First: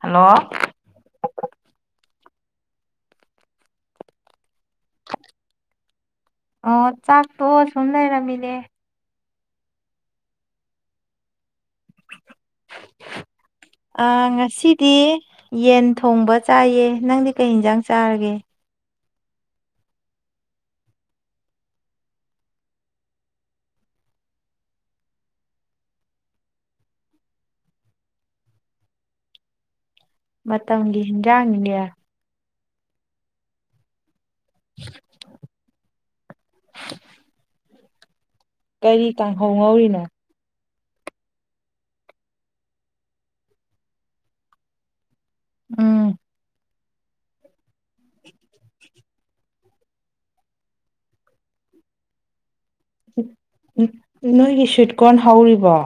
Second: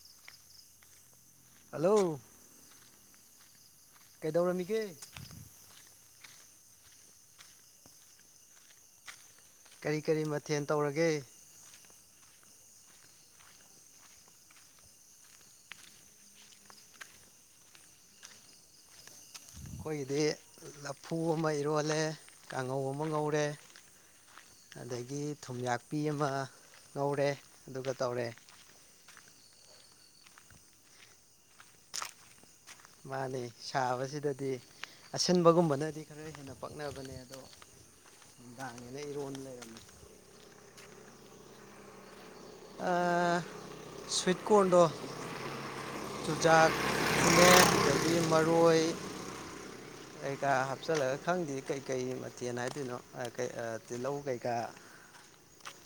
hello hello ꯀꯩꯗꯧꯔꯝꯃꯤꯒꯦ ꯑꯣ ꯆꯥꯛꯇꯣ ꯁꯨꯝ ꯂꯩꯔꯝꯃꯤꯅꯦ ꯀꯔꯤ ꯀꯔꯤ ꯃꯊꯦꯜ ꯇꯧꯔꯒꯦ ꯉꯁꯤꯗꯤ ꯌꯦꯟ ꯊꯣꯡꯕ ꯆꯥꯏꯌꯦ ꯅꯪꯗꯤ ꯀꯩ ꯌꯦꯟꯁꯥꯡ ꯆꯥꯔꯒꯦ ꯑꯩꯈꯣꯏꯒꯤꯗꯤ ꯂꯐꯨ ꯑꯃ ꯏꯔꯣꯜꯂꯦ ꯀꯥꯡꯉꯧ ꯑꯃ ꯉꯧꯔꯦ ꯑꯗꯒꯤ ꯊꯨꯝꯌꯥꯛꯄꯤ ꯑꯃ ꯉꯧꯔꯦ ꯑꯗꯨꯒ ꯇꯧꯔꯦ ꯃꯋꯥꯒꯖ ꯏꯌꯥ ꯃꯥꯅꯦ ꯁꯥꯕꯁꯤꯗꯗꯤ ꯗꯤ ꯑꯁꯤꯟꯕꯒꯨꯝꯕꯅꯗꯤ ꯈꯔ ꯍꯦꯟꯅ ꯄꯛꯅꯕꯅꯦ ꯑꯗꯣ ꯅꯨꯡꯗꯥꯡꯅꯤꯅ ꯀꯔꯤ ꯏꯔꯣꯟ ꯂꯩꯔꯝꯃꯤ ꯇꯥꯡꯍꯧꯍꯧꯔꯤꯅꯣ ꯁ꯭ꯋꯤꯠ ꯀꯣꯔꯟꯗ ꯎꯝ ꯆꯨꯖꯥꯛ ꯌꯦꯗꯒꯤ ꯃꯔꯣꯏ ꯑꯩ ꯀꯥ ꯍꯥꯞꯆꯜꯂꯒ ꯈꯪꯗꯦ ꯀꯩꯀꯩ ꯃꯊꯦꯜ ꯍꯥꯏ ꯎ ꯅꯣꯏꯒꯤ ꯁꯨꯏꯠꯀꯣꯟꯟ ꯍꯧꯔꯤꯕꯣ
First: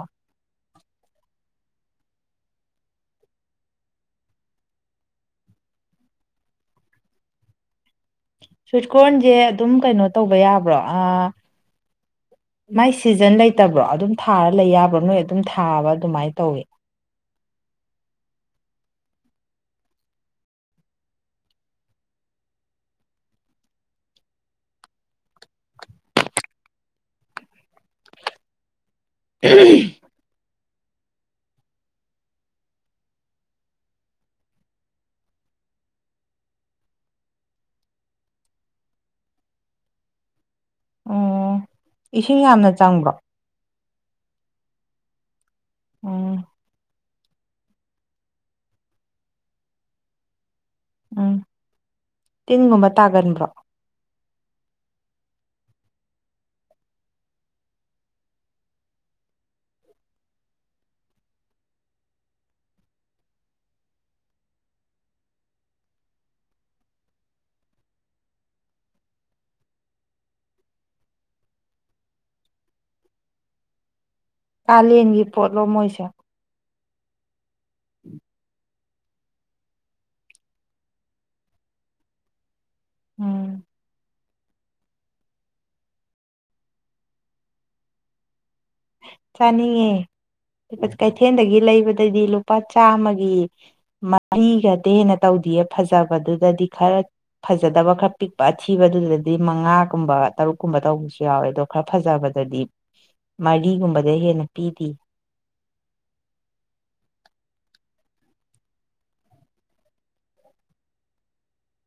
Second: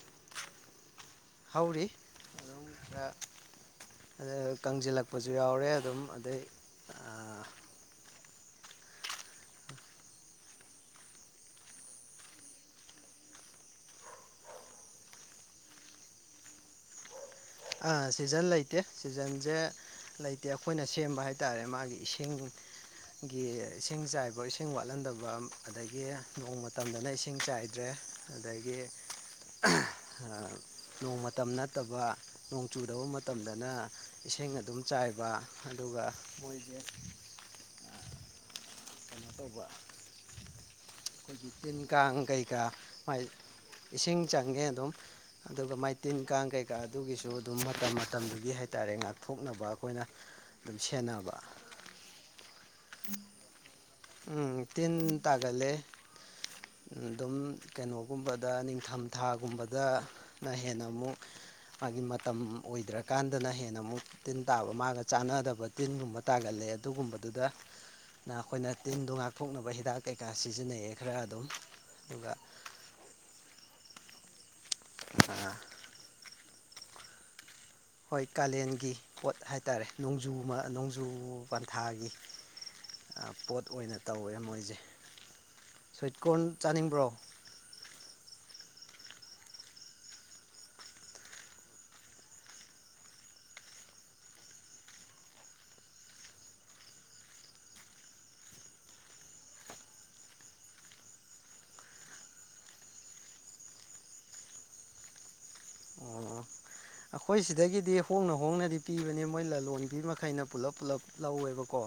ꯍꯧꯥꯎꯔꯤ ꯑꯗꯨ ꯑ ꯀꯪꯁꯤꯜꯂꯛꯄꯁꯨ ꯌꯥꯎꯔꯦ ꯑꯗꯨꯝ ꯑꯗꯩ ꯁ꯭ꯋꯤꯠꯀꯟꯁꯦ ꯑꯗꯨꯝ ꯀꯩꯅꯣ ꯇꯧꯕ ꯌꯥꯕ꯭ꯔꯣ ꯑ ꯎꯝ ꯃꯥꯏ ꯁꯤꯖꯟ ꯂꯩꯇꯕ꯭ꯔꯣ ꯑꯗꯨꯝ ꯊꯥꯔ ꯂꯩ ꯌꯥꯕ꯭ꯔꯥ ꯅꯣꯏ ꯑꯗꯨꯝ ꯊꯥꯕ ꯑꯗꯨꯃꯥꯏꯅ ꯇꯧꯋ ꯑꯥ ꯁꯤꯖꯟ ꯂꯩꯇꯦ ꯁꯤꯖꯟꯁꯦ ꯂꯩꯇꯦ ꯑꯩꯈꯣꯏꯅ ꯁꯦꯝꯕ ꯍꯥꯏ ꯇꯥꯔꯦ ꯃꯥꯒꯤ ꯏꯁꯤꯡ ꯒꯤ ꯏꯁꯤꯡ ꯆꯥꯏꯕ ꯏꯁꯤꯡ ꯋꯥꯠꯍꯟꯗꯕ ꯑꯗꯒꯤ ꯅꯣꯡ ꯃꯇꯝꯗꯅ ꯏꯁꯤꯡ ꯆꯥꯏꯗ꯭ꯔꯦ ꯑꯗꯒꯤ ꯅꯣꯡ ꯃꯇꯝ ꯅꯠꯇꯕ ꯅꯣꯡ ꯆꯨꯗꯕ ꯃꯇꯝꯗꯅ ꯏꯁꯤꯡ ꯑꯗꯨꯝ ꯆꯥꯏꯕ ꯑꯗꯨꯒ ꯃꯣꯏꯁꯦ ꯇꯣ ꯑꯣ ꯇꯤꯟ ꯀꯥꯡ ꯏꯁꯤꯡ ꯌꯥꯝꯅ ꯀꯩꯀꯥ ꯆꯪꯕ꯭ꯔꯣ ꯃꯥꯏ ꯏꯁꯤꯡ ꯆꯪꯉꯦ ꯑꯗꯨꯝ ꯑꯗꯨꯒ ꯃꯥꯏꯇꯤꯟ ꯎꯝ ꯀꯥꯡ ꯀꯩꯀꯥ ꯑꯗꯨꯒꯤꯁꯨ ꯁꯨ ꯑꯗꯨꯝ ꯃꯇꯝ ꯃꯇꯝꯗꯨꯒꯤ ꯍꯥꯏꯇꯥꯔꯦ ꯉꯥꯛꯊꯣꯛꯅꯕ ꯑꯩꯈꯣꯏꯅ ꯑꯗꯨꯝ ꯎꯝ ꯁꯦꯟꯅꯕ ꯇꯤꯟꯒꯨꯝꯕ ꯇꯥꯒꯟꯕ꯭ꯔꯣ ꯎꯝ ꯇꯤꯟ ꯇꯥꯒꯜꯂꯦ ꯑꯗꯨꯝ ꯀꯩꯅꯣꯒꯨꯝꯕꯗ ꯅꯤꯡꯊꯝꯊꯥꯒꯨꯝꯕꯗꯅ ꯍꯦꯟꯅ ꯑꯃꯨꯛ ꯃꯥꯒꯤ ꯃꯇꯝ ꯑꯣꯏꯗ꯭ꯔꯀꯥꯟꯗꯅ ꯍꯦꯟꯅ ꯑꯃꯨꯛ ꯇꯤꯟ ꯇꯥꯕ ꯃꯥꯒ ꯆꯥꯟꯅꯗꯕ ꯇꯤꯟꯒꯨꯝꯕ ꯇꯥꯒꯜꯂꯦ ꯑꯗꯨꯒꯨꯝꯕꯗꯨꯗꯅ ꯑꯩꯈꯣꯏꯅ ꯇꯤꯟꯗꯣ ꯉꯥꯛꯊꯣꯛꯅꯕ ꯍꯤꯗꯥꯛ ꯀꯩꯀꯥ ꯁꯤꯖꯤꯟꯅꯩꯑꯌꯦ ꯈꯔ ꯑꯗꯨꯝ ꯑꯗꯨꯒ ꯀꯥꯂꯦꯟꯒꯤ ꯄꯣꯠꯂꯣ ꯃꯣꯏꯁꯦ ꯍꯣꯏ ꯀꯥꯂꯦꯟꯒꯤ ꯄꯣꯠ ꯍꯥꯏꯇꯥꯔꯦ ꯅꯣꯡꯖꯨ ꯅꯣꯡꯖꯨ ꯄꯟꯊꯥꯒꯤ ꯎꯝ ꯄꯣꯠ ꯑꯣꯏꯅ ꯇꯧꯋꯦ ꯃꯣꯏꯁꯦ ꯁꯋꯤꯠ ꯀꯣꯔꯟ ꯆꯥꯅꯤꯡꯕ꯭ꯔꯣ ꯆꯅꯤꯉꯦ ꯀꯩꯊꯦꯜꯗꯒꯤ ꯂꯩꯕꯗꯗꯤ ꯂꯨꯄꯥ ꯆꯥꯝꯃꯒꯤ ꯃꯔꯤꯒꯗꯦꯅ ꯇꯧꯗ ꯐꯖꯕꯗꯨꯗꯗꯤ ꯈꯔ ꯐꯖꯗꯕ ꯈꯔ ꯄꯤꯛꯄ ꯑꯊꯤꯕꯗꯨꯗꯗꯤ ꯃꯉꯥꯒꯨꯝꯕ ꯇꯔꯨꯛꯀꯨꯝꯕ ꯇꯧꯕꯁꯨ ꯌꯥꯎꯋꯦ ꯑꯗꯣ ꯈꯔ ꯐꯖꯕꯗ ꯗꯤ [inaudible] ꯃꯔꯤꯒꯨꯝꯕꯗ ꯍꯦꯟꯅ ꯄꯤꯗꯤ ꯑꯣ ꯑꯩꯈꯣꯏ ꯁꯤꯗꯒꯤꯗꯤ ꯍꯣꯡꯅ-ꯍꯣꯡꯅꯗꯤ ꯄꯤꯕꯅꯦ ꯃꯣꯏ ꯂꯂꯣꯟꯕꯤ ꯃꯈꯩꯅ ꯄꯨꯜꯂꯞ-ꯄꯨꯜꯂꯞ ꯂꯧꯋꯦꯕꯀꯣ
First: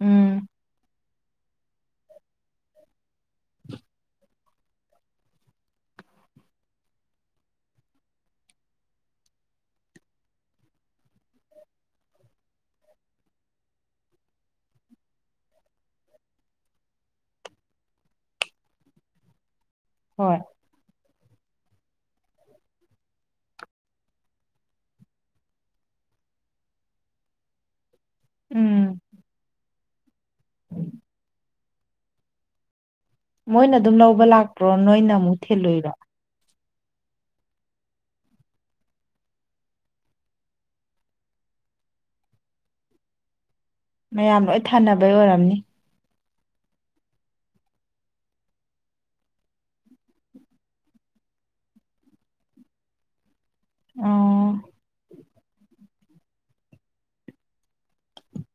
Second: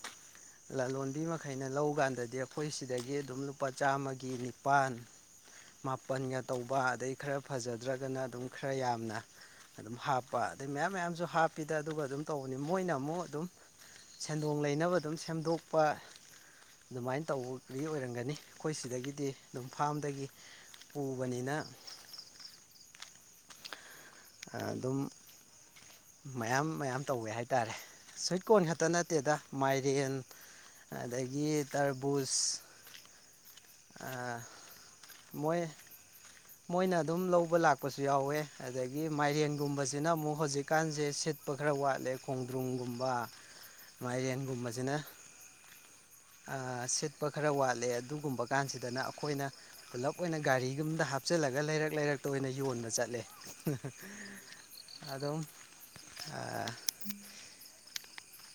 ꯎꯝ ꯂꯂꯣꯟꯕꯤ ꯃꯈꯩꯅ ꯂꯧꯀꯥꯟꯗꯗꯤ ꯑꯩꯈꯣꯏ ꯁꯤꯗꯒꯤ ꯑꯗꯨꯝ ꯂꯨꯄꯥ ꯆꯥꯝꯃꯒꯤ ꯄꯥꯟ ꯃꯥꯄꯜꯒ ꯇꯧꯕ ꯑꯗꯩ ꯈꯔ ꯐꯖꯗ꯭ꯔꯒꯅ ꯑꯗꯨꯝ ꯈꯔ ꯌꯥꯝꯅ ꯑꯗꯨꯝ ꯍꯥꯞꯄ ꯑꯗꯩ ꯃꯌꯥꯝ-ꯃꯌꯥꯝꯁꯨ ꯍꯥꯞꯄꯤꯗ ꯑꯗꯨꯒ ꯑꯗꯨꯝ ꯇꯧꯕꯅꯤ ꯃꯣꯏꯅ ꯑꯃꯨꯛ ꯑꯗꯨꯝ ꯁꯦꯟꯗꯣꯡ ꯂꯩꯅꯕꯗ ꯑꯗꯨꯝ ꯁꯦꯝꯗꯣꯛꯄ ꯑꯗꯨꯃꯥꯏꯅ ꯇꯧꯕꯒꯤ ꯑꯣꯏꯔꯝꯒꯅꯤ ꯑꯩꯈꯣꯏ ꯁꯤꯗꯒꯤꯗꯤ ꯑꯗꯨꯝ ꯐꯥꯝꯗꯒꯤ ꯍꯣꯏ ꯄꯨꯕꯅꯤꯅ ꯑꯗꯨꯝ ꯃꯌꯥꯝ-ꯃꯌꯥꯝ ꯇꯧꯋꯦ ꯍꯥꯏꯇꯥꯔꯦ ꯁ꯭ꯋꯤꯠ ꯀꯣꯔꯟ ꯈꯛꯇ ꯎꯝ ꯅꯠꯇꯦꯗ ꯃꯥꯏꯔꯦꯟ ꯑꯗꯒꯤ ꯇꯔꯕꯨꯁ ꯃꯣꯏꯅ ꯑꯗꯨꯝ ꯂꯧꯕ ꯂꯥꯛꯄꯔꯣ ꯅꯣꯏꯅ ꯑꯃꯨꯛ ꯃꯣꯏ ꯊꯤꯂꯨꯏꯔꯣ ꯃꯣꯏꯅ ꯑꯗꯨꯝ ꯂꯧꯕ ꯂꯥꯛꯄꯁꯨ ꯌꯥꯎꯋꯦ ꯑꯗꯒꯤ ꯃꯥꯏꯔꯦꯟꯒꯨꯝꯕꯁꯤꯅ ꯑꯃꯨꯛ ꯍꯧꯖꯤꯛꯀꯥꯟꯁꯦ ꯁꯤꯠ ꯠꯄ ꯈꯔ ꯋꯥꯠꯂꯦ ꯈꯣꯡꯗ꯭ꯔꯨꯝꯒꯨꯝꯕ ꯃꯌꯥꯝ ꯂꯣꯏ ꯃꯥꯏꯔꯦꯟꯒꯨꯝꯕꯁꯤꯅ ꯊꯥꯅꯕꯩ ꯑꯣꯏꯔꯝꯅꯤ ꯁꯤꯠꯄ ꯈꯔ ꯋꯥꯠꯂꯦ ꯑꯗꯨꯒꯨꯝꯕ ꯀꯥꯟꯁꯤꯗꯅ ꯑꯩꯈꯣꯏꯅ ꯄꯨꯂꯞ ꯑꯣꯏꯅ ꯒꯥꯔꯤꯒꯨꯝꯗ ꯍꯥꯞ ꯍꯥꯨꯞꯆꯜꯂꯒ ꯂꯩꯔꯛ-ꯂꯩꯔꯛꯇ ꯑꯣꯏꯅ ꯌꯣꯟꯕ ꯆꯠꯂꯦ ꯑꯣ ꯑꯗꯨꯝ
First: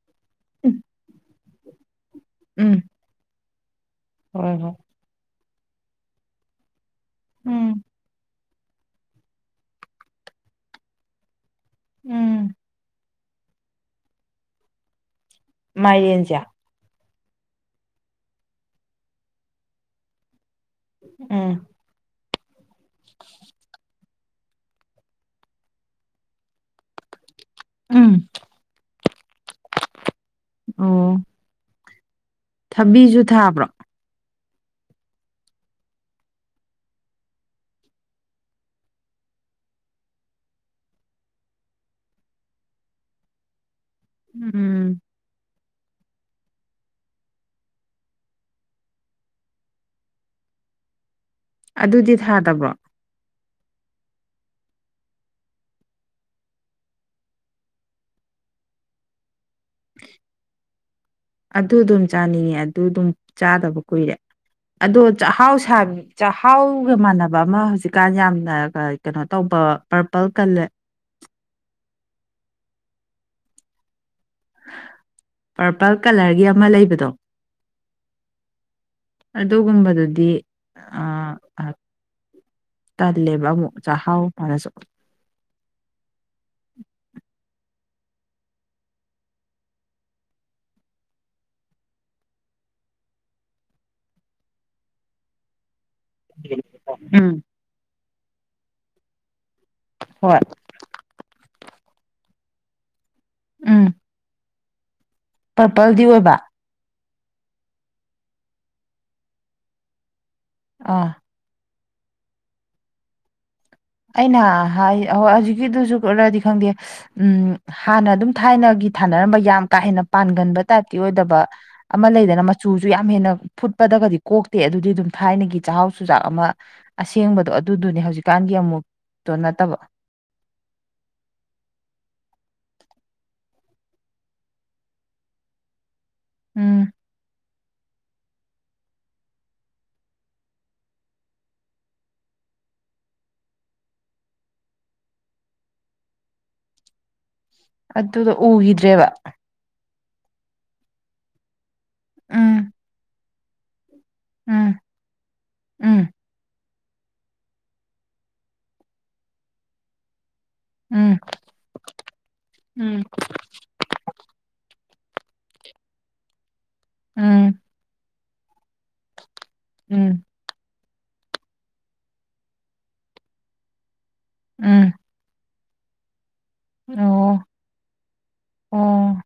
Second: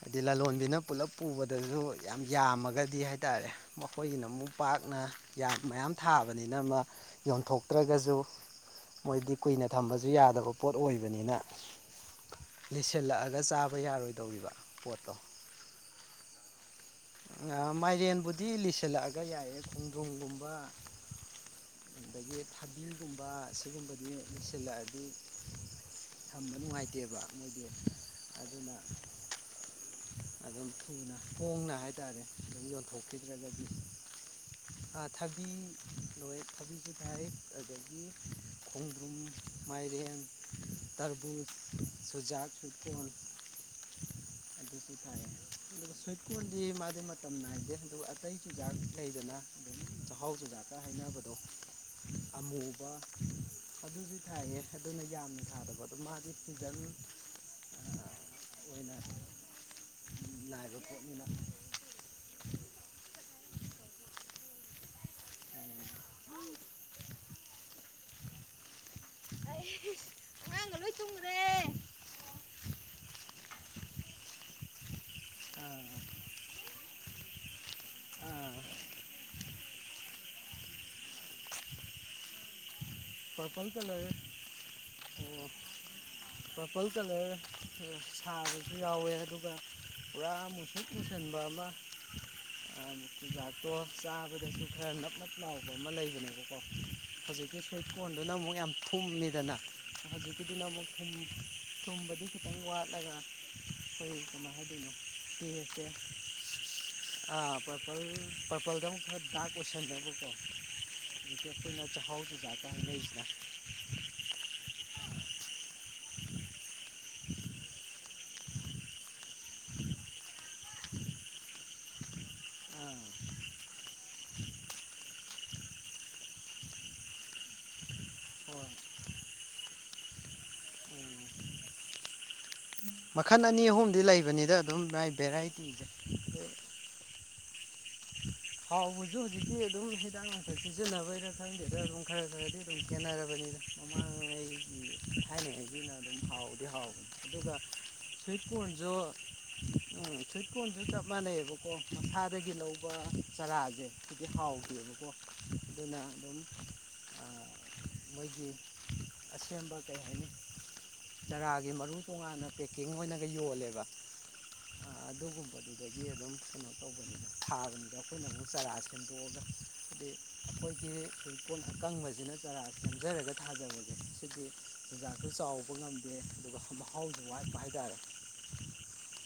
ꯍꯥꯏꯗꯤ ꯂꯂꯣꯟꯕꯤꯅ ꯄꯨꯂꯞ ꯄꯨꯕꯗꯁꯨ ꯌꯥꯝ ꯎꯝ ꯌꯥꯝꯃꯒꯗꯤ ꯍꯥꯏꯇꯥꯔꯦ ꯃꯈꯣꯏꯒꯤꯅ ꯃꯨꯛ ꯍꯣꯏ ꯍꯣꯏ ꯄꯥꯛꯅ ꯌꯥꯝ ꯃꯌꯥꯝ ꯊꯥꯕꯅꯤꯅ ꯑꯃ ꯎꯝ ꯌꯣꯟꯊꯣꯛꯇ꯭ꯔꯒꯁꯨ ꯃꯣꯏꯗꯤ ꯀꯨꯏꯅ ꯊꯝꯕꯁꯨ ꯌꯥꯗꯕ ꯄꯣꯠ ꯑꯣꯏꯕꯅꯤꯅ ꯎꯝ ꯂꯤꯁꯤꯜꯂꯛꯑꯒ ꯒ ꯆꯥꯕ ꯌꯥꯔꯣꯏꯗꯧꯔꯤꯕ ꯄꯣꯠꯇꯣ ꯃꯥꯏꯔꯦꯟꯁꯦ ꯃꯥꯏꯔꯦꯟꯕꯨꯗꯤ ꯂꯤꯁꯤꯜꯂꯛꯑꯒ ꯌꯥꯏꯌꯦ ꯈꯣꯡꯗ꯭ꯔꯣꯡꯒꯨꯝꯕ ꯎꯝ ꯑꯗꯒꯤ ꯊꯕꯤꯒꯨꯝꯕ ꯁꯤꯒꯨꯝꯕꯗꯤ ꯂꯣꯏꯁꯤꯜꯂꯛꯑꯗꯤ ꯊꯝꯕ ꯅꯨꯡꯉꯥꯏꯇꯦꯕ ꯃꯣꯏꯗꯤ ꯎꯝ ꯑꯗꯨꯅ ꯑꯗꯨꯝ ꯊꯨꯅ ꯑꯣ ꯍꯣꯡꯅ ꯍꯥꯏ ꯍꯥꯏꯇꯥꯔꯦ ꯑꯗꯨꯝ ꯊꯕꯤꯁꯨ ꯌꯣꯟꯊꯣꯛꯈꯤꯗ꯭ꯔꯒꯗꯤ ꯊꯥꯕ꯭ꯔꯣ ꯊꯕꯤ ꯂꯣꯏ ꯊꯕꯤꯁꯨ ꯊꯥꯏ ꯑꯗꯨꯗꯒꯤ ꯈꯣꯡꯗ꯭ꯔꯨꯝ ꯃꯥꯏꯔꯦꯟ ꯇꯔꯕꯨꯖ ꯆꯨꯖꯥꯛ ꯆꯇꯜ ꯎꯝ ꯁꯣꯏꯀꯨꯟꯗꯤ ꯃ [unintelligible] ꯃꯇꯝ ꯅꯥꯏꯗꯦ ꯑꯗꯨꯒ ꯑꯇꯩ ꯆꯨꯖꯥꯛ ꯂꯩꯗꯅ ꯑꯗꯨꯝ ꯆꯥꯛꯍꯥꯎ ꯆꯨꯖꯥꯛꯇ ꯍꯥꯏꯅꯕꯗ ꯑꯗꯨꯗꯤ ꯊꯥꯗꯕ꯭ꯔꯣ ꯑꯗꯨꯁꯨ ꯊꯥꯏꯌꯦ ꯑꯗꯨꯅ ꯌꯥꯝꯅ ꯊꯥꯗꯕ ꯑꯗꯨ ꯃꯥꯗꯤ ꯐꯤꯖꯟ ꯑꯣꯏꯅ ꯂꯥꯏ ꯂꯐꯠ ꯃ ꯇ [inaudible] ꯑꯗꯨ ꯑꯗꯨꯝ ꯆꯥꯅꯤꯡꯉꯦ ꯑꯗꯨ ꯑꯗꯨꯝ ꯆꯥꯗꯕ ꯀꯨꯏꯔꯦ ꯑꯗꯣ ꯆꯥꯛꯍꯥꯎ-ꯆꯥꯛꯍꯥꯎꯒ ꯃꯥꯟꯅꯕ ꯑꯃ ꯍꯧꯖꯤꯛꯀꯥꯟ ꯌꯥꯝꯅ ꯀꯩꯅꯣ ꯇꯧꯕ ꯄꯔꯄꯜ ꯀꯜꯂꯔ ꯑꯉꯥꯡꯒ ꯂꯣꯏ ꯇꯨꯝꯈ꯭ꯔꯦ ꯄꯔꯄꯜ ꯑꯥ ꯀꯂꯔꯒꯤ ꯑꯃ ꯂꯩꯕꯗꯣ ꯑꯥ ꯑꯗꯨꯒꯨꯝꯕꯗꯨꯗꯤ ꯇꯜꯂꯦꯕ ꯄꯄꯜ ꯑꯃꯨꯛ ꯀꯂꯔ ꯆꯥꯛꯍꯥꯎ ꯃꯥꯅꯁꯨ ꯑꯣ ꯄꯄꯜ ꯀꯜꯔ ꯁꯥꯕꯁꯨ ꯌꯥꯎꯋꯦ ꯑꯗꯨꯒ ꯄꯨꯔꯥ ꯃꯨꯁꯤꯠ ꯃꯨꯁꯟꯕ ꯑꯃ [unintelligible] ꯑ ꯌꯥꯗꯣ ꯆꯥꯕꯗꯁꯨ ꯈꯔ ꯅ ꯃ ꯂꯑꯣ [unintelligible] ꯑꯃ ꯂꯩꯕꯅꯦꯕꯀꯣ ꯎꯝ ꯍꯧꯖꯤꯛꯀꯤ ꯁꯣꯏ ꯐꯣꯟꯗꯨꯅ ꯑꯃꯨꯛ ꯌꯥꯝ ꯊꯨꯝꯃꯤꯗꯅ ꯍꯣꯏ ꯍꯧꯖꯤꯛꯀꯤꯗꯨꯅ ꯑꯃꯨꯛ ꯊꯨꯝꯕꯗꯤ ꯈꯤꯇꯪ ꯋꯥꯠꯂꯒ ꯎꯝ ꯑꯩꯈꯣꯏ ꯀꯃꯥꯏ ꯍꯥꯏꯗꯣꯏꯅꯣ ꯄꯔꯄꯜꯗꯤ ꯑꯣꯏꯕ ꯑꯥ ꯄꯔꯄꯜ-ꯄꯔꯄꯜꯗ ꯑꯃꯨꯛ ꯈꯔ ꯗ ꯀꯣꯏꯁꯟꯗ ꯀꯣ ꯑꯥ ꯑꯩꯈꯣꯏꯅꯆꯦ ꯍꯥꯎꯁꯨꯗꯥꯛꯀ ꯂꯩꯖꯗ ꯑꯩꯅ ꯍꯥꯏ ꯍꯧꯖꯤꯛꯀꯤꯗꯨꯁꯨꯔꯗꯤ ꯈꯪꯗꯦ ꯎꯝ ꯍꯥꯟꯅ ꯑꯗꯨꯝ ꯊꯥꯏꯅꯒꯤ ꯊꯥꯅꯔꯝꯕ ꯌꯥꯝ ꯀꯥ ꯍꯦꯟꯅ ꯄꯥꯟꯒꯟꯕ ꯇꯥꯏꯞꯀꯤ ꯑꯣꯏꯗꯕ ꯑꯃ ꯂꯩꯗꯅ ꯃꯆꯨꯁꯨ ꯑꯥ ꯌꯥꯝ ꯍꯦꯟꯅ ꯐꯨꯠꯄꯗꯒꯗꯤ ꯀꯣꯛꯇꯦ ꯑꯗꯨꯗꯤ ꯑꯗꯨꯝ ꯊꯥꯏꯅꯒꯤ ꯆꯥꯛꯍꯥꯎ ꯆꯨꯖꯥꯛ ꯑꯃ ꯑꯁꯦꯡꯕꯗꯣ ꯑꯗꯨꯗꯨꯅꯦ ꯍꯧꯖꯤ ꯀꯥꯟ ꯍꯣꯏ ꯑꯃꯨꯛꯇ ꯅꯠꯇꯕ ꯎꯝ ꯃꯈꯜ ꯑꯅꯤ ꯑꯍꯨꯝꯗꯤ ꯂꯩꯕꯅꯤꯗ ꯑꯗꯨꯝ ꯃꯥꯏ ꯚꯦꯔꯥꯏꯇꯤꯁꯦ ꯑꯗꯣ ꯎꯝ ꯍꯥꯎꯕꯁꯨ ꯍꯧꯖꯤꯛꯇꯤ ꯑꯗꯨꯝ ꯍꯤꯗꯥꯛ ꯂꯥꯡꯊꯛ ꯁꯤꯖꯤꯟꯅꯕꯩꯗ ꯈꯪꯗꯦꯗ ꯑꯗꯨꯝ ꯈꯔ ꯈꯔꯗꯤ ꯑꯗꯨꯝ ꯈꯦꯟꯅꯔꯕꯅꯤ ꯑꯃꯥꯡ ꯑꯩꯒꯤ ꯊꯥꯏꯅꯉꯩꯒꯤꯅ ꯑꯗꯨꯝ ꯍꯥꯎꯕꯗꯤ ꯍꯥꯎꯕꯅꯤ ꯑꯗꯨꯒ ꯑꯗꯨꯗꯣ ꯁ꯭ꯋꯤꯠ ꯀꯣꯟꯟꯁꯨ ꯎꯈꯤꯗ꯭ꯔꯦꯕ ꯎꯝ ꯁ꯭ꯨꯋꯤꯠ ꯀꯣꯟꯟꯁꯨ ꯆꯞ ꯃꯥꯟꯅꯩꯑꯕꯀꯣ ꯃꯁꯥꯗꯒꯤ ꯎꯝ ꯂꯧꯕ ꯆꯔꯥꯁꯦ ꯍꯧꯗꯤ ꯎꯝ ꯍꯥꯎꯈꯤꯑꯕꯀꯣ ꯑꯗꯨꯅ ꯎꯝ ꯑꯗꯨꯝ ꯃꯣꯏꯒꯤ ꯑꯁꯦꯡꯕ ꯀꯩ ꯍꯥꯏꯅꯤ ꯎꯝ ꯆꯔꯥꯒꯤ ꯃꯔꯨ ꯇꯣꯉꯥꯟꯅ ꯄꯦꯛꯀꯤꯡ ꯎꯝ ꯑꯣꯏꯅꯒ ꯌꯣꯜꯂꯦꯕ ꯑꯗꯨꯒꯨꯝꯕꯗꯨꯗꯒꯤ ꯑꯗꯨꯝ ꯀꯩꯅꯣ ꯇꯧꯕꯅꯤꯗ ꯎꯝ ꯊꯥꯕꯅꯤꯗ ꯑꯩꯈꯣꯏꯅ ꯑꯃꯨꯛ ꯆꯔꯥꯁ ꯁꯦꯝꯗꯣꯛꯑꯒ ꯍꯥꯏꯗꯤ ꯎꯝ ꯑꯩꯈꯣꯏꯒꯤ ꯑꯩꯈꯣꯏ ꯀꯣ ꯑꯀꯪꯕꯁꯤꯅ ꯆꯔꯥ ꯁꯦꯝꯖꯔꯒ ꯊꯥꯖꯕꯁꯦ ꯁꯤꯗꯤ ꯎꯝ ꯆꯤꯟꯖꯥꯛꯁꯤ ꯆꯥꯎꯕ ꯇꯧꯕ ꯉꯝꯗꯦ ꯑꯗꯨꯒ ꯃꯍꯥꯎꯁꯨ ꯑꯣ ꯋꯥꯠꯄ ꯍꯥꯏꯇꯥꯔꯦ ꯑꯣ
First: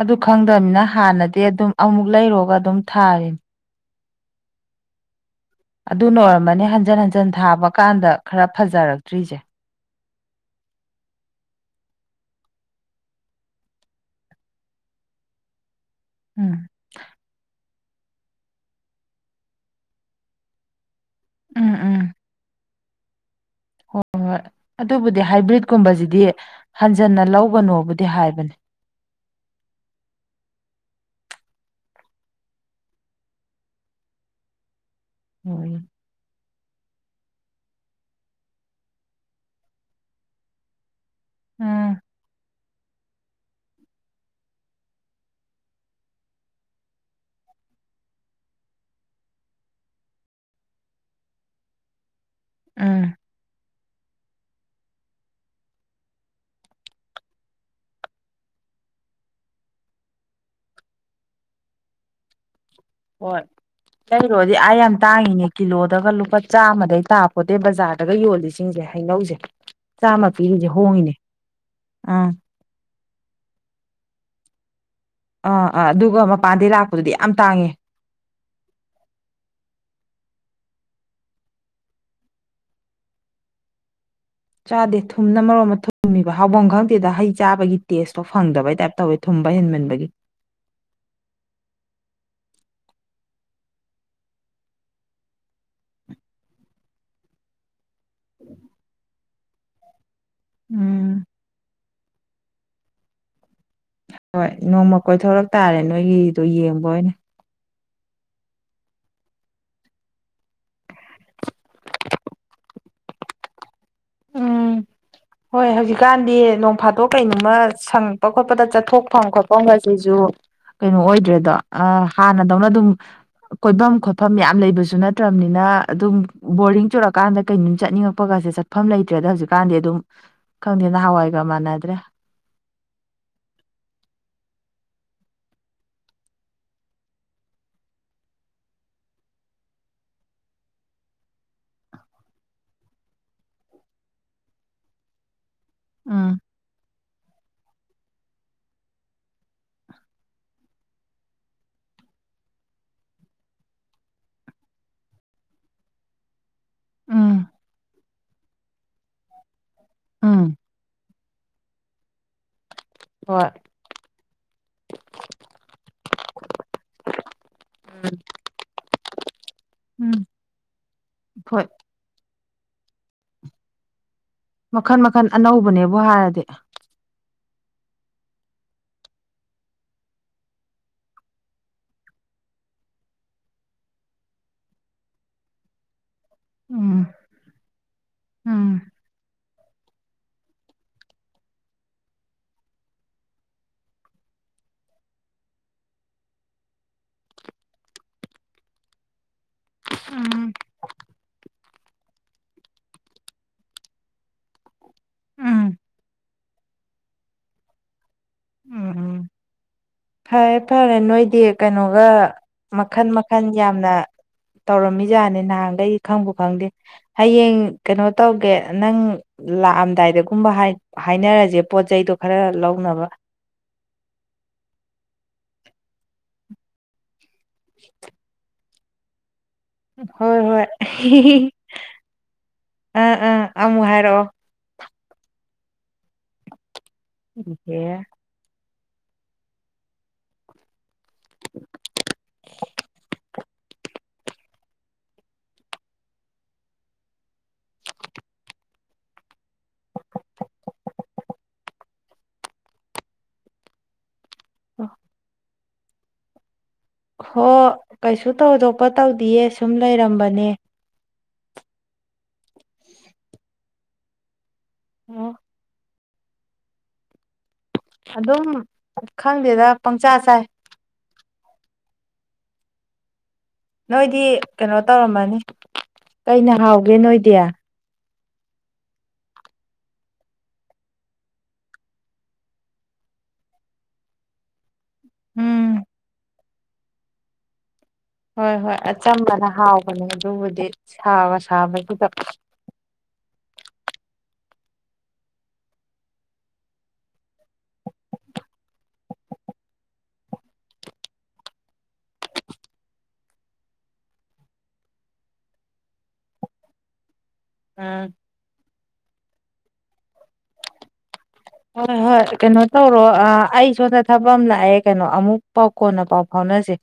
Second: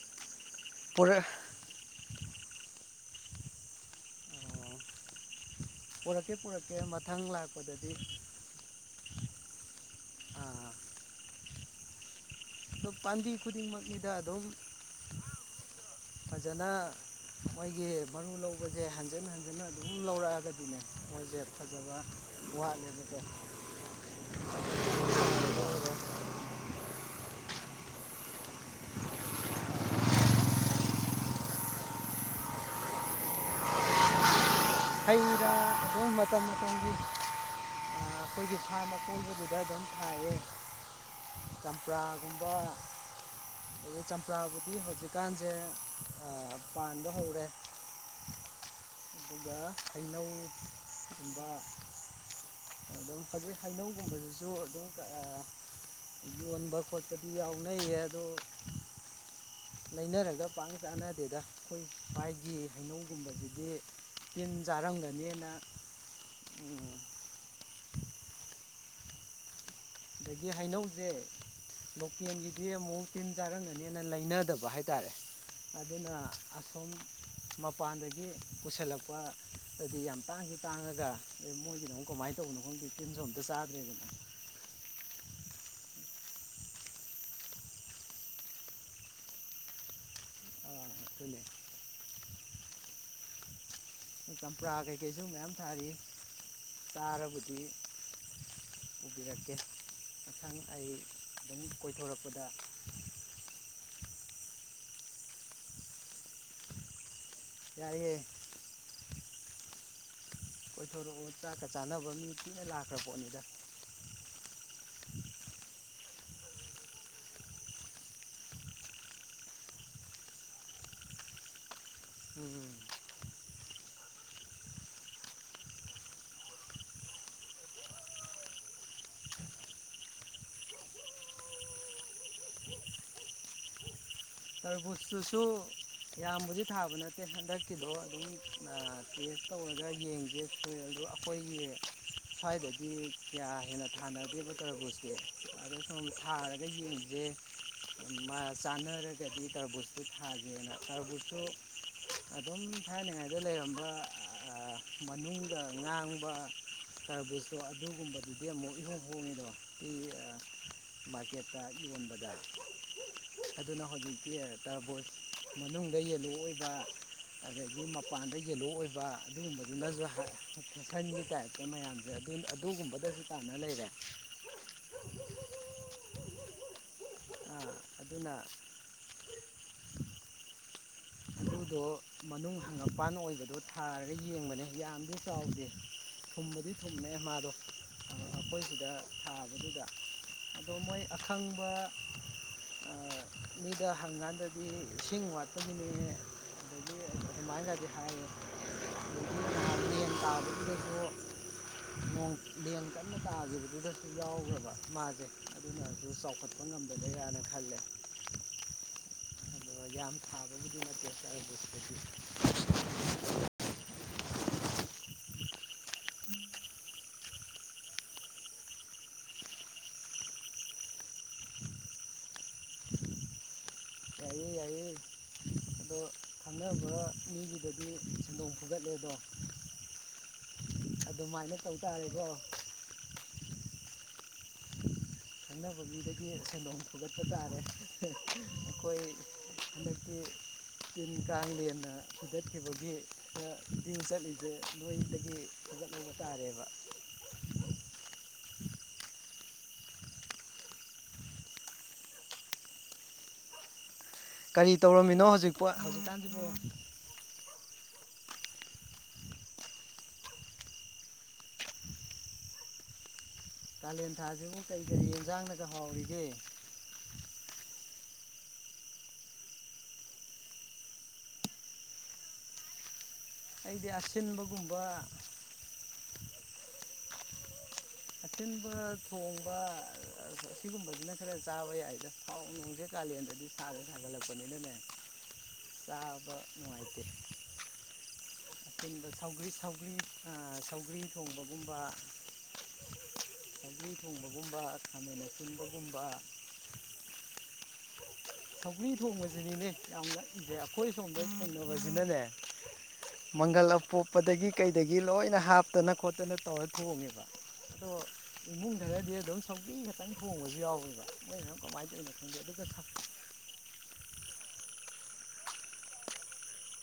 ꯑꯗꯨ ꯈꯪꯗꯅꯤꯅ ꯄꯨꯔꯛ ꯍꯥꯟꯅꯗꯤ ꯑꯗꯨꯝ ꯑꯃꯨꯛ ꯂꯩꯔꯨꯔꯒ ꯑꯗꯨꯝ ꯊꯥꯔꯤꯅꯤ ꯑꯗꯨꯅ ꯄꯨꯔꯛꯀꯦ ꯑꯣꯏꯔꯝꯃꯅꯤ ꯄꯨꯔꯛꯀꯦ ꯍꯟꯖꯟ ꯃꯊꯪ ꯍꯟꯖꯟ ꯊꯥꯕ ꯂꯥꯛꯄꯗꯗꯤ ꯀꯥꯟꯗ ꯈꯔ ꯐꯖꯔꯛꯇ꯭ꯔꯤꯁꯦ ꯑ ꯄꯥꯟꯗꯤ ꯈꯨꯗꯤ ꯃꯕꯤꯗ ꯑꯗꯝ ꯎꯝ ꯐꯖꯅ ꯃꯣꯏꯒꯤ ꯃꯔꯨ ꯂꯧꯕꯁꯦ ꯍꯟꯖꯤꯟ ꯍꯟꯖꯟ ꯑꯗꯨꯝ ꯂꯧꯔꯛꯑꯒꯗꯤꯅꯦ ꯃ ꯗꯦꯠ ꯎꯝ ꯊꯥꯖꯕ ꯎꯝ ꯋꯥꯅꯦꯕꯀ ꯍꯣꯏ ꯑꯗꯨꯕꯨꯗꯤ ꯍꯥꯏꯕ꯭ꯔꯤꯠꯀꯨꯝꯕꯁꯤꯗꯤ ꯍꯟꯖꯟꯅ ꯂꯒꯅꯣꯕꯨꯗꯤ ꯍꯥꯏꯕꯅꯦ ꯍꯩ ꯔꯥ ꯍꯣꯏ ꯑꯗꯨꯝ ꯃꯇꯝ ꯃꯇꯝꯒꯤ ꯑꯩꯈꯣꯏꯒꯤ ꯐꯥꯔꯝ ꯑꯀꯣꯏꯕꯗꯨꯗ ꯑꯗꯨꯝ ꯊꯥꯏꯌꯦ ꯆꯝꯄ꯭ꯔꯥꯒꯨꯝꯕ ꯑ ꯆꯝꯄ꯭ꯔꯥꯕꯨꯗꯤ ꯍꯧꯖꯤꯛꯀꯥꯟꯁꯦ ꯄꯥꯟꯕ ꯍꯧꯔꯦ ꯑꯗꯨꯣꯏ ꯐꯥꯏꯅꯧ ꯑꯗꯨꯕ ꯎꯝ ꯑꯗꯨꯗ ꯐꯖꯦ ꯍꯩꯅꯧꯒꯨꯝꯕꯗꯨꯁꯨ ꯑꯗꯨꯝ ꯌꯣꯟꯕ ꯈꯣꯠꯄꯗꯤ ꯌꯥꯎꯅꯩꯌꯦ ꯑꯗꯣ ꯂꯩꯅꯔꯒ ꯄꯥꯛ ꯆꯥꯅꯗꯦꯗ ꯑꯩꯈꯣꯏ ꯃꯥꯒꯤ ꯍꯣꯏ ꯀꯩꯅꯣꯗꯤ ꯑꯩ ꯌꯥꯝ ꯇꯥꯡꯉꯤꯅꯦ ꯆꯥꯔꯝꯒꯅꯦꯅ ꯀꯤꯂꯣꯗꯒ ꯂꯨꯄꯥ ꯎꯝ, ꯆꯥꯝꯃꯗꯩ ꯇꯥꯄꯣꯠꯇꯩ ꯕꯖꯥꯔꯗꯒ ꯌꯣꯜꯂꯤꯁꯦ ꯏꯁꯤꯡꯁꯦ ꯍꯩꯅꯧꯁꯦ ꯆꯥꯝꯃ ꯑꯗꯒꯤ ꯄꯤꯔꯤꯁꯦ ꯍꯩꯅꯧꯁꯦ ꯍꯣꯡꯉꯤꯅꯦ ꯑꯥ ꯂꯣꯀꯦꯜꯒꯤꯗꯤ ꯑꯃꯨꯛ ꯇꯤꯟ ꯆꯥꯔꯝꯒꯅꯦꯅ ꯂꯩꯅꯗꯕ ꯍꯥꯏꯇꯥꯔꯦ ꯑꯥ ꯇꯥꯔꯦ ꯑꯥ ꯑꯗꯨꯅ ꯑꯗꯨꯒ ꯃꯄꯥꯟꯗꯩ ꯑꯁꯣꯝ ꯂꯥꯛꯄꯗꯨꯗꯤ ꯌꯥꯝ ꯇꯥꯡꯉꯦ ꯃꯄꯥꯟꯗꯒꯤ ꯄꯨꯁꯤꯜꯂꯛꯄ ꯑꯗꯨꯗꯤ ꯌꯥꯝ ꯇꯥꯡꯈꯤ ꯇꯥꯡꯉꯒ ꯑꯦ ꯃꯣꯏꯒꯤꯅꯣꯛ ꯀꯃꯥꯏꯅ ꯇꯧꯕꯅꯣ ꯈꯪꯒꯤ ꯇꯤꯟ ꯁꯣꯝꯇ ꯆꯥꯗ꯭ꯔꯦꯕꯅꯣ ꯆꯥꯗꯦ ꯊꯨꯝꯅ ꯃꯔꯣꯝ ꯑꯃ ꯊꯨꯝꯃꯤꯕ ꯍꯥꯎꯐꯝ ꯈꯪꯗꯦꯗ ꯍꯩ ꯆꯥꯕꯒꯤ ꯇꯦꯁꯇꯣ ꯐꯪꯗꯕꯩ ꯇꯥꯏꯞ ꯇꯧꯋꯦ ꯊꯨꯝꯕ ꯍꯦꯟ ꯃꯗꯒꯤ ꯑ ꯐꯂꯦ ꯆꯝꯄ꯭ꯔꯥ ꯀꯩꯀꯩꯁꯨ ꯃꯌꯥꯝ ꯊꯥꯔꯤ ꯆꯥꯔꯕꯗꯤ ꯎꯝ ꯇꯤꯔꯛꯀꯦ ꯃꯊꯪ ꯑꯩ ꯑꯗꯨꯝ ꯀꯣꯏꯊꯣꯔꯛꯄꯗ ꯍꯣꯏ ꯅꯣꯡꯃ ꯀꯣꯏꯊꯣꯔꯛ ꯇꯥꯔꯦ ꯅꯣꯏꯒꯤꯗꯣ ꯌꯦꯡꯕ ꯑꯣꯏꯅ ꯌꯥꯏꯑꯦ ꯀꯣꯏꯊꯣꯔꯛꯎ ꯆꯥꯛꯀ ꯆꯥꯅꯕ ꯃꯤ ꯀꯨꯅ ꯂꯥꯛꯈ꯭ꯔ ꯄꯣꯠꯅꯤꯗ ꯎꯝ ꯍꯣꯏ ꯍꯧꯖꯤꯛꯀꯥꯟꯗꯤ ꯅꯣꯡꯐꯥꯠꯇꯣꯛ ꯀꯩꯅꯣꯝꯃ ꯁꯪꯉꯛꯄ ꯈꯣꯠꯄꯗ ꯆꯠꯊꯣꯛꯐꯝ ꯈꯣꯠꯐꯝ ꯉꯁꯤꯁꯨ ꯀꯩꯅꯣ ꯑꯣꯏꯗ꯭ꯔꯦꯗꯣ ꯑ ꯍꯥꯟꯅꯗꯧꯅ ꯎꯝ ꯑꯗꯨꯝ ꯀꯣꯏꯐꯝ ꯈꯣꯠꯐꯝ ꯌꯥꯝ ꯂꯩꯕꯁꯨ ꯅꯠꯇ꯭ꯔꯕꯅꯤꯅ ꯑꯗꯨꯝ ꯕꯣꯔꯗꯤꯡ ꯆꯨꯔꯛꯀꯥꯟꯗ ꯀꯩꯅꯣꯝ ꯆꯠꯅꯤꯡꯉꯛꯄꯒꯁꯦ ꯆꯠ ꯆꯠꯐꯝ ꯂꯩꯇ꯭ꯔꯦꯗ ꯍꯧꯛ ꯀꯥꯟꯗꯤ ꯑꯗꯨꯝ ꯈꯪꯗꯦ ꯅꯍꯥꯟꯋꯥꯏꯒ ꯃꯥꯟꯅꯗ꯭ꯔꯦ ꯇꯔꯕꯨꯨꯁꯇꯨꯁꯨ ꯌꯥꯝꯕꯨꯗꯤ ꯊꯥꯕ ꯅꯠꯇꯦ ꯍꯟꯗꯛꯀꯤꯗꯣ ꯑꯗꯨꯝꯄ ꯇꯧꯔꯒ ꯌꯦꯡꯒꯦ ꯐꯏ ꯑꯗꯣ ꯑꯩꯈꯣꯏꯒꯤ ꯁ꯭ꯋꯥꯏꯗꯗꯤ ꯀꯌꯥ ꯍꯦꯟꯅ ꯊꯥꯅꯗꯦꯕ ꯇꯔꯒꯁꯦ ꯑꯗꯣ ꯁꯨꯝ ꯎꯝ ꯁꯥꯔꯒ ꯌꯦꯡꯁꯦ ꯆꯥꯅꯔ ꯗꯤ ꯇꯔꯕꯨꯠꯇꯨ ꯊꯥꯒꯦꯅ ꯇꯔꯕꯨꯠꯁꯨ ꯑꯗꯨꯝ ꯊꯥꯅꯉꯥꯏꯗ ꯂꯩꯔꯝꯕ ꯃꯅꯨꯡꯗ ꯉꯥꯡꯕ ꯎꯝ ꯁꯥꯔꯚꯤꯁꯇꯣ ꯑꯗꯨꯒꯨꯝꯕꯗꯨꯗꯤ ꯑꯃꯨꯛ ꯏꯍꯣꯡ ꯍꯣꯡꯉꯗꯣ ꯎꯝ ꯀꯦꯠ ꯌꯣꯟꯕ ꯌꯥꯏ ꯍꯣꯏ ꯑꯗꯨꯅ ꯍꯧꯖꯤꯛ ꯅꯨ ꯇꯕꯣꯏ ꯃꯅꯨꯡꯗ ꯌꯦꯜꯂꯣꯑꯣꯏꯕ ꯑꯗꯒꯤ ꯃꯄꯥꯟꯗ ꯌꯦꯜꯂꯣ ꯑꯣꯏꯕ ꯑꯗꯨꯒꯨꯝꯕꯗꯨꯅꯁꯨ ꯎꯝ ꯍꯥꯏ ꯐꯁꯟꯒꯤ ꯇꯥꯏꯞꯇ ꯍꯣꯏ ꯃꯌꯥꯝꯁꯦ ꯑꯗꯨ ꯑꯗꯨꯒꯨꯝꯕꯗꯁꯨ ꯇꯥꯟꯅ ꯂꯩꯔꯦ ꯃꯈꯟ ꯃꯈꯜ ꯑꯅꯧꯕꯅꯦꯕꯨ ꯍꯥꯏꯔꯗꯤ ꯑꯥ ꯑꯗꯨꯅ ꯑꯗꯨꯗꯣ ꯃꯅꯨꯡ ꯍꯪꯉꯄꯥꯟ ꯑꯣꯏꯕꯗꯣ ꯊꯥꯔꯒ ꯌꯦꯡꯕꯅꯦ ꯌꯥꯝꯗꯤ ꯆꯥꯎꯗꯦ ꯊꯨꯝꯕꯨꯗꯤ ꯎꯝ ꯊꯨꯝꯃꯦ ꯃꯥꯗꯣ ꯎꯝ ꯑꯩꯈꯣꯏꯁꯤꯗ ꯊꯥꯕꯗꯨꯗ ꯑꯗꯣ ꯃꯣꯏ ꯑꯈꯪꯕ ꯃꯤꯗ ꯍꯪꯀꯥꯟꯗꯗꯤ ꯏꯁꯤꯡ ꯋꯥꯠꯄꯅꯤꯅꯦꯌꯦ ꯑꯗꯒꯤ ꯍꯤꯃꯥꯏꯒꯗ ꯍꯥꯏꯥꯏ ꯅꯤ ꯇꯕꯣ ꯎꯝ ꯣꯡ ꯂꯦꯡ ꯀꯟꯅ ꯇꯥꯈꯤꯕꯗꯨꯗꯁꯨ ꯌꯥꯎꯈ꯭ꯔꯕ ꯃꯥꯁꯦ ꯎꯝ ꯑꯗꯨꯅꯁꯨ ꯆꯥꯎꯈꯠꯄ ꯆꯄ ꯉꯝꯗꯗꯔꯅ ꯈꯜꯂꯦ ꯎꯝ ꯎꯝ ꯑꯗꯣ ꯌꯥꯝ ꯐꯔꯦ ꯊꯥꯕꯕꯨꯗꯤ ꯐꯔꯦ ꯅꯠꯇꯦ ꯅꯣꯏꯗꯤ ꯀꯩꯅꯣꯒ ꯇꯔꯕꯨꯁꯇꯨꯗꯤ ꯃꯈꯜ ꯃꯈꯟ ꯌꯥꯝꯅ [unintelligible] ꯇꯧꯔꯝꯃꯤꯖꯥꯠꯅꯤ ꯅꯍꯥꯟꯈꯩ ꯈꯪꯕꯨ ꯈꯪꯗꯦ ꯍꯌꯦꯡ ꯀꯩꯅꯣ ꯇꯧꯒꯦ ꯅꯪ ꯂꯥꯛꯑꯝꯗꯥꯏꯗꯒꯨꯝꯕ ꯍꯥꯏꯅꯔꯁꯦ ꯄꯣꯠ ꯆꯩꯗꯣ ꯈꯔ ꯂꯧꯅꯕ ꯌꯥꯏꯌꯦ ꯌꯥꯏꯌꯦ ꯑꯗꯣ ꯈꯪꯅꯕ ꯃꯤꯒꯤꯗꯗꯤ ꯁꯦꯟꯗꯣꯡ ꯐꯨꯒꯠꯂꯦ ꯑꯗꯣ ꯍꯣꯏ ꯍꯣꯏ ꯑꯗꯨꯃꯥꯏꯅ ꯇꯧ ꯇꯥꯔꯦꯀꯣ ꯑꯥ ꯑꯥ ꯑꯃꯨꯛ ꯍꯥꯏꯔꯛꯑꯣ ꯈꯪꯅꯕꯕꯤꯗꯒꯤ ꯁꯦꯟꯗꯣꯝ ꯐꯨꯒꯠꯄ ꯇꯥꯔꯦ ꯑꯩꯈꯣꯏ ꯍꯟꯗꯛꯀꯤ ꯇꯤꯟ ꯀꯥꯡ ꯂꯦꯅ ꯊꯤꯖꯠꯈꯤꯕꯒꯤ ꯇꯤꯡ ꯆꯠꯂꯤꯁꯦ ꯅꯣꯏꯗꯒꯤ ꯐꯒꯠꯂꯕ ꯇꯥꯔꯦꯕ ꯀꯔꯤ ꯇꯧꯔꯝꯃꯤꯅꯣ ꯍꯧꯖꯤꯛꯄꯣ ꯍꯧ ꯍꯣ ꯀꯩꯁꯨ ꯇꯧꯗꯣꯛꯄ ꯇꯧꯗꯤꯌꯦ ꯁꯨꯝ ꯂꯩꯔꯝꯕꯅꯦ ꯀꯥꯂꯦꯟꯊꯥꯁꯤꯕꯨ ꯀꯔꯤ ꯀꯔꯤ ꯑꯣ ꯑꯦꯟꯖꯥꯡꯅꯒ ꯍꯥꯎꯔꯤꯒꯦ ꯑꯗꯨꯝ ꯈꯪꯗꯦꯗ ꯄꯪꯆꯥ ꯆꯥꯏ ꯑꯩꯗꯤ ꯅꯣꯏꯗꯤ ꯀꯩꯅꯣ ꯑꯁꯤꯟꯕꯒꯨꯝꯕ ꯇꯧꯔꯝꯃꯅꯤ ꯀꯩꯅ ꯍꯥꯎꯒꯦ ꯅꯣꯏꯗꯤ ꯑꯁꯤꯤꯟꯕ ꯊꯣꯡꯕ ꯑꯁꯤꯒꯨꯝꯕꯁꯤꯅ ꯈꯔ ꯆꯥꯕ ꯌꯥꯏꯗꯥꯎ ꯅꯨꯡꯁꯦ ꯀ ꯗꯤ ꯐꯔ ꯂꯅꯤꯅꯦ ꯎꯝ ꯆꯕ ꯅꯨꯡꯉꯥꯏꯇ ꯍꯣꯏ ꯍꯣꯏ ꯑꯆꯝꯕꯅ ꯍꯥꯎꯕꯅꯦ ꯑꯗꯨꯕꯨꯗꯤ ꯁꯧꯒ꯭ꯔꯤ ꯁꯥꯕ ꯁꯥꯕꯒꯤꯗ ꯁꯛ꯭ꯂꯤ ꯊꯣꯡꯕꯒꯨꯝꯕ ꯈꯥꯃꯦꯟ ꯑꯁꯤ ꯑꯁꯤꯟꯕꯒꯨꯝꯕ ꯊꯧ꯭ꯂꯤ ꯊꯣꯡꯕꯁꯤꯅꯤꯅꯦ ꯌꯥꯝꯅ ꯑꯩꯈꯣꯏ ꯑ ꯁꯣꯝꯕ ꯊꯦꯡꯅꯕꯁꯤꯅꯅꯦ ꯃꯪꯒꯜ ꯑꯄꯣꯞꯄꯗꯒꯤ ꯀꯩꯗꯒꯤ ꯂꯣꯏꯅ ꯍꯥꯞꯇꯅ ꯈꯣꯠꯇꯅ ꯇꯧꯔ ꯊꯣꯡꯉꯦꯕ ꯑꯗꯣ ꯎꯝ ꯏꯃꯨꯡꯗꯗꯗꯤ ꯑꯗꯨꯝ ꯁꯧꯀꯤꯡ ꯈꯛꯇꯪ ꯊꯣꯡꯕꯁꯨ ꯌꯥꯎꯕ꯭ꯔ ꯃꯣꯏ ꯥꯏ ꯍꯣꯏ ꯆ ꯍꯣꯏ ꯂꯩꯗꯤ ꯀꯩꯅꯣ ꯊꯥꯛꯄ ꯇꯧꯔꯣ ꯑꯩ ꯁꯣꯝꯗ ꯊꯕꯛ ꯑꯃ ꯂꯥꯛꯑꯦ ꯀꯩꯅꯣ ꯑꯃꯨꯛ ꯄꯥꯎ ꯀꯣꯟꯅ ꯄꯥꯎ ꯐꯥꯎꯅꯁꯦ